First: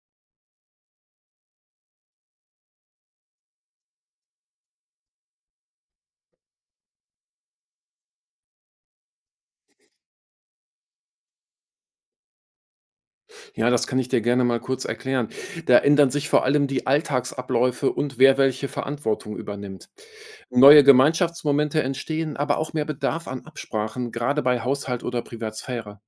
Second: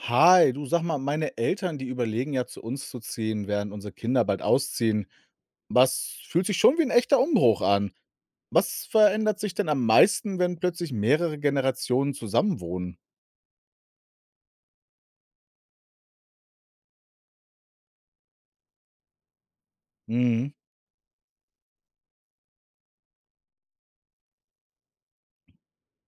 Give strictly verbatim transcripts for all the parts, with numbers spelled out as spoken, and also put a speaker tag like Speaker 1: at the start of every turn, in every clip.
Speaker 1: Hi, du sag mal, meine Eltern, die überlegen ja zu uns zu ziehen, während unsere Kinder bald ausziehen. Was fühlt sich schon wie ein echter Umbruch an? Was verändert sich denn am meisten, wenn plötzlich mehrere Generationen zusammenwohnen?
Speaker 2: Ja, das kann ich dir gerne mal kurz erklären. Da ändern sich vor allem die Alltagsabläufe und wer welche Verantwortung übernimmt.
Speaker 1: Mhm.
Speaker 2: Neue Gemeinschaftsmomente entstehen, aber auch mehr Bedarf an Absprachen, gerade bei Haushalt oder Privatsphäre.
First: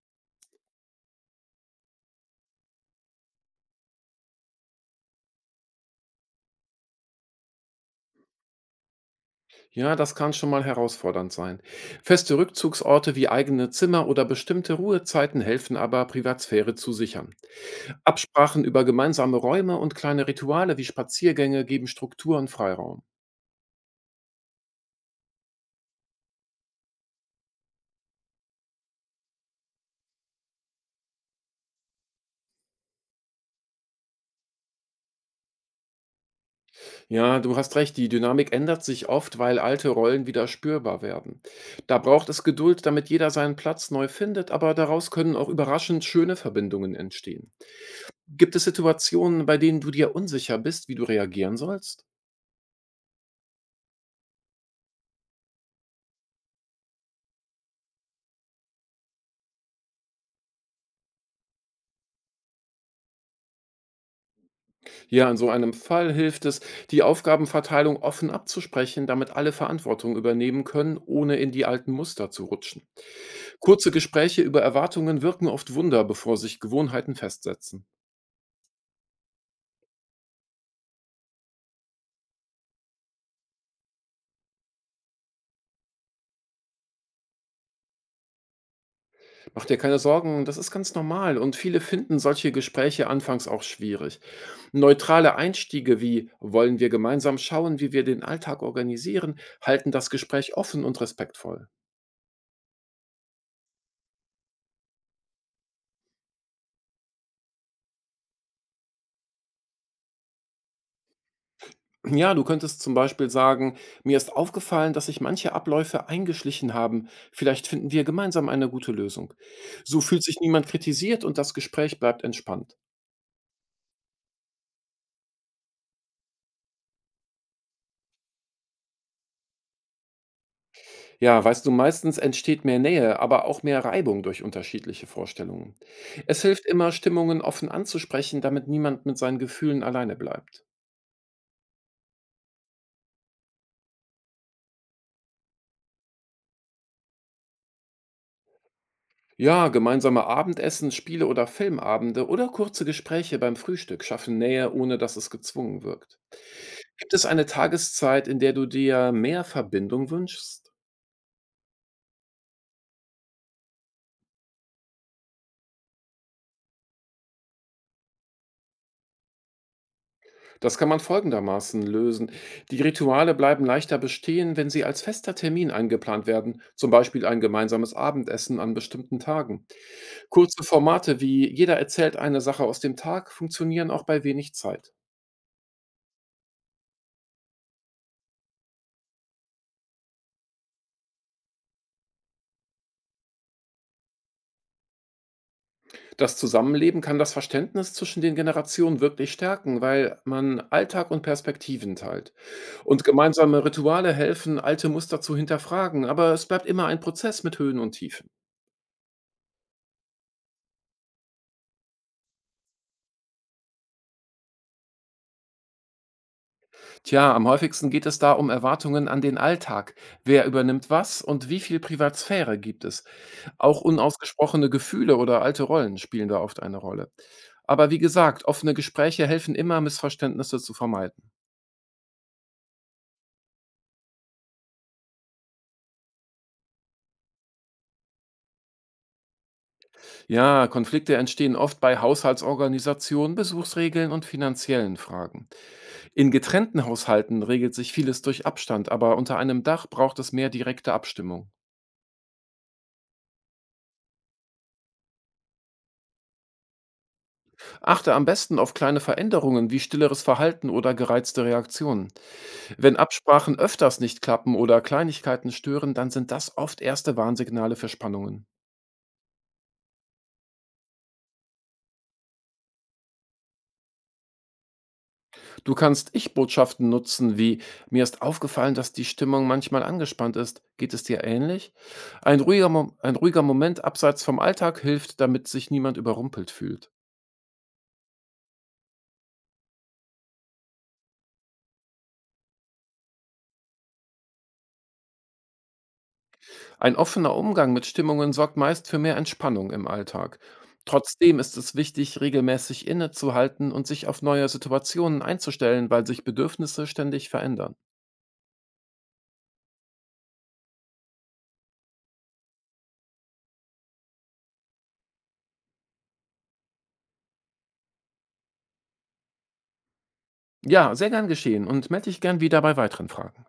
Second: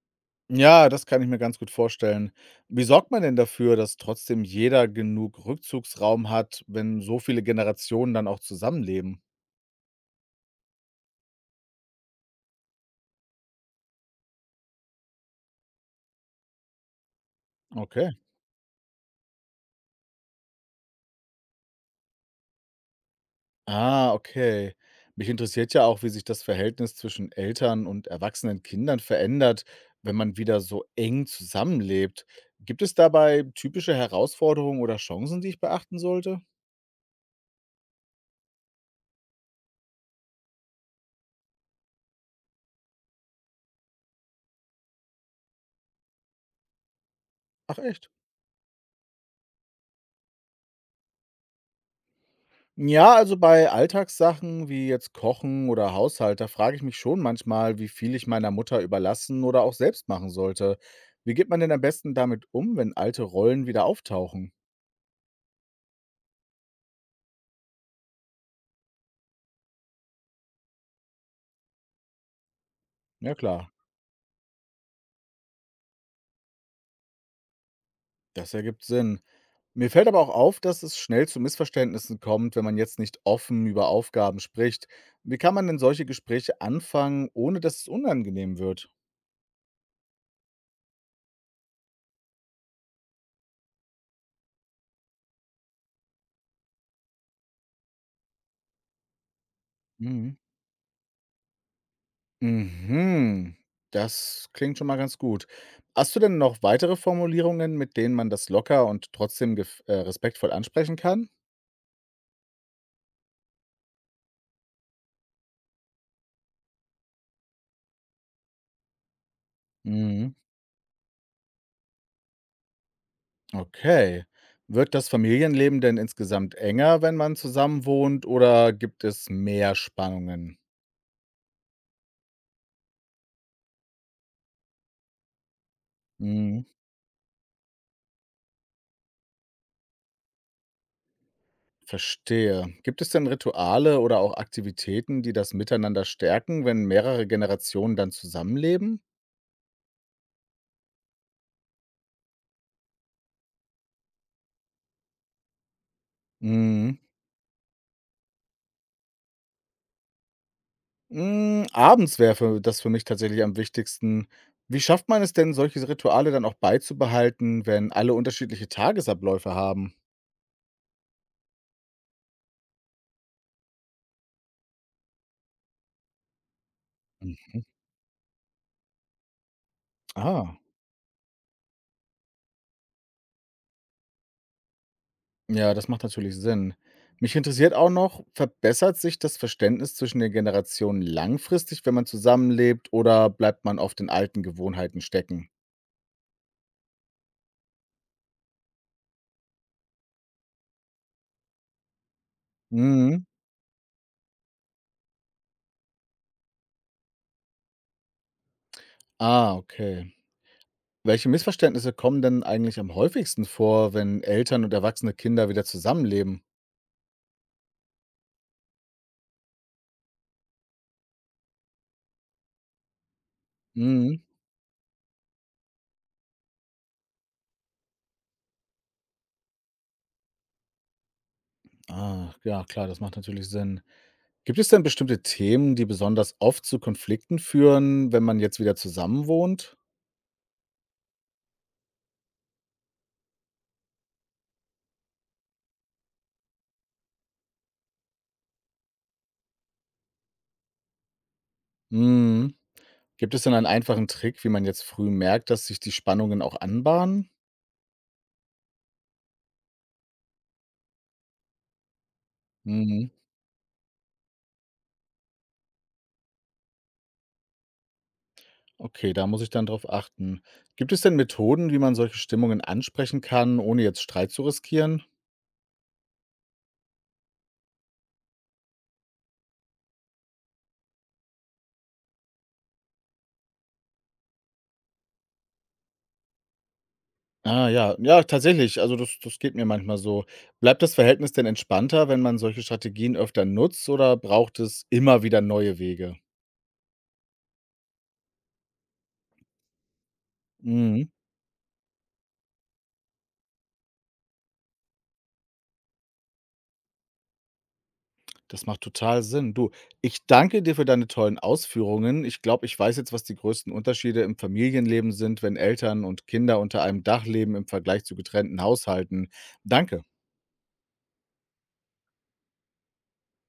Speaker 1: Ja, das kann ich mir ganz gut vorstellen. Wie sorgt man denn dafür, dass trotzdem jeder genug Rückzugsraum hat, wenn so viele Generationen dann auch zusammenleben?
Speaker 2: Ja, das kann schon mal herausfordernd sein. Feste Rückzugsorte wie eigene Zimmer oder bestimmte Ruhezeiten helfen aber, Privatsphäre zu sichern.
Speaker 1: Okay.
Speaker 2: Absprachen über gemeinsame Räume und kleine Rituale wie Spaziergänge geben Struktur und Freiraum.
Speaker 1: Ah, okay. Mich interessiert ja auch, wie sich das Verhältnis zwischen Eltern und erwachsenen Kindern verändert, wenn man wieder so eng zusammenlebt. Gibt es dabei typische Herausforderungen oder Chancen, die ich beachten sollte?
Speaker 2: Ja, du hast recht, die Dynamik ändert sich oft, weil alte Rollen wieder spürbar werden. Da braucht es Geduld, damit jeder seinen Platz neu findet, aber daraus können auch überraschend schöne Verbindungen entstehen.
Speaker 1: Ach echt?
Speaker 2: Gibt es Situationen, bei denen du dir unsicher bist, wie du reagieren sollst?
Speaker 1: Ja, also bei Alltagssachen wie jetzt Kochen oder Haushalt, da frage ich mich schon manchmal, wie viel ich meiner Mutter überlassen oder auch selbst machen sollte. Wie geht man denn am besten damit um, wenn alte Rollen wieder auftauchen?
Speaker 2: Ja, in so einem Fall hilft es, die Aufgabenverteilung offen abzusprechen, damit alle Verantwortung übernehmen können, ohne in die alten Muster zu rutschen.
Speaker 1: Ja klar.
Speaker 2: Kurze Gespräche über Erwartungen wirken oft Wunder, bevor sich Gewohnheiten festsetzen.
Speaker 1: Das ergibt Sinn. Mir fällt aber auch auf, dass es schnell zu Missverständnissen kommt, wenn man jetzt nicht offen über Aufgaben spricht. Wie kann man denn solche Gespräche anfangen, ohne dass es unangenehm wird?
Speaker 2: Mach dir keine Sorgen, das ist ganz normal und viele finden solche Gespräche anfangs auch schwierig. Neutrale Einstiege wie wollen wir gemeinsam schauen, wie wir den Alltag organisieren, halten das
Speaker 1: Mhm.
Speaker 2: Gespräch offen und respektvoll.
Speaker 1: Mhm. Das klingt schon mal ganz gut. Hast du denn noch weitere Formulierungen, mit denen man das locker und trotzdem gef- äh, respektvoll ansprechen kann?
Speaker 2: Ja, du könntest zum Beispiel sagen, mir ist aufgefallen, dass sich manche Abläufe eingeschlichen haben, vielleicht finden wir gemeinsam eine gute Lösung. So fühlt
Speaker 1: Mhm.
Speaker 2: sich niemand kritisiert und das Gespräch bleibt entspannt.
Speaker 1: Okay. Wird das Familienleben denn insgesamt enger, wenn man zusammen wohnt, oder gibt es mehr Spannungen?
Speaker 2: Ja, weißt du, meistens entsteht mehr Nähe, aber auch mehr Reibung durch unterschiedliche Vorstellungen. Es hilft
Speaker 1: Mhm.
Speaker 2: immer, Stimmungen offen anzusprechen, damit niemand mit seinen Gefühlen alleine bleibt.
Speaker 1: Verstehe. Gibt es denn Rituale oder auch Aktivitäten, die das Miteinander stärken, wenn mehrere Generationen dann zusammenleben?
Speaker 2: Ja, gemeinsame Abendessen, Spiele oder Filmabende oder kurze Gespräche beim Frühstück schaffen Nähe, ohne dass es gezwungen wirkt.
Speaker 1: Mhm.
Speaker 2: Gibt es eine Tageszeit, in der du dir mehr Verbindung wünschst?
Speaker 1: Hm, abends wäre für das für mich tatsächlich am wichtigsten. Wie schafft man es denn, solche Rituale dann auch beizubehalten, wenn alle unterschiedliche Tagesabläufe haben?
Speaker 2: Das kann man folgendermaßen lösen. Die Rituale bleiben leichter bestehen, wenn sie als fester Termin eingeplant werden, zum Beispiel ein
Speaker 1: Mhm.
Speaker 2: gemeinsames Abendessen an bestimmten Tagen.
Speaker 1: Ah,
Speaker 2: Kurze Formate wie „Jeder erzählt eine Sache aus dem Tag“ funktionieren auch bei wenig Zeit.
Speaker 1: ja, das macht natürlich Sinn. Mich interessiert auch noch, verbessert sich das Verständnis zwischen den Generationen langfristig, wenn man zusammenlebt, oder bleibt man auf den alten Gewohnheiten stecken?
Speaker 2: Das Zusammenleben kann das Verständnis zwischen den Generationen wirklich stärken, weil man Alltag und Perspektiven teilt. Und
Speaker 1: Mhm.
Speaker 2: gemeinsame Rituale helfen, alte Muster zu hinterfragen, aber es bleibt immer ein Prozess mit Höhen und Tiefen.
Speaker 1: Ah, okay. Welche Missverständnisse kommen denn eigentlich am häufigsten vor, wenn Eltern und erwachsene Kinder wieder zusammenleben?
Speaker 2: Tja, am häufigsten geht es da um Erwartungen an den Alltag. Wer übernimmt was und wie viel Privatsphäre gibt es? Auch
Speaker 1: Mhm.
Speaker 2: unausgesprochene Gefühle oder alte Rollen spielen da oft eine Rolle. Aber wie gesagt, offene Gespräche helfen immer, Missverständnisse zu vermeiden.
Speaker 1: Ah, ja, klar, das macht natürlich Sinn. Gibt es denn bestimmte Themen, die besonders oft zu Konflikten führen, wenn man jetzt wieder zusammenwohnt?
Speaker 2: Ja, Konflikte entstehen oft bei Haushaltsorganisationen, Besuchsregeln und finanziellen Fragen. In getrennten Haushalten regelt sich vieles durch Abstand, aber unter einem Dach braucht es mehr direkte Abstimmung.
Speaker 1: Mhm. Gibt es denn einen einfachen Trick, wie man jetzt früh merkt, dass sich die Spannungen auch anbahnen?
Speaker 2: Achte am besten auf kleine Veränderungen wie stilleres Verhalten oder gereizte Reaktionen. Wenn
Speaker 1: Mhm.
Speaker 2: Absprachen öfters nicht klappen oder Kleinigkeiten stören, dann sind das oft erste Warnsignale für Spannungen.
Speaker 1: Okay, da muss ich dann drauf achten. Gibt es denn Methoden, wie man solche Stimmungen ansprechen kann, ohne jetzt Streit zu riskieren?
Speaker 2: Du kannst Ich-Botschaften nutzen wie „Mir ist aufgefallen, dass die Stimmung manchmal angespannt ist. Geht es dir ähnlich?“ Ein ruhiger Mo ein ruhiger Moment abseits vom Alltag hilft, damit sich niemand überrumpelt fühlt.
Speaker 1: Ah ja, ja, tatsächlich. Also das das geht mir manchmal so. Bleibt das Verhältnis denn entspannter, wenn man solche Strategien öfter nutzt oder braucht es immer wieder neue Wege?
Speaker 2: Ein offener Umgang mit Stimmungen sorgt meist für mehr Entspannung im Alltag.
Speaker 1: Mhm,
Speaker 2: Trotzdem ist es wichtig, regelmäßig innezuhalten und sich auf neue Situationen einzustellen, weil sich Bedürfnisse ständig verändern.
Speaker 1: das macht total Sinn. Du, ich danke dir für deine tollen Ausführungen. Ich glaube, ich weiß jetzt, was die größten Unterschiede im Familienleben sind, wenn Eltern und Kinder unter einem Dach leben im Vergleich zu getrennten Haushalten. Danke.
Speaker 2: Ja, sehr gern geschehen und melde dich gern wieder bei weiteren Fragen.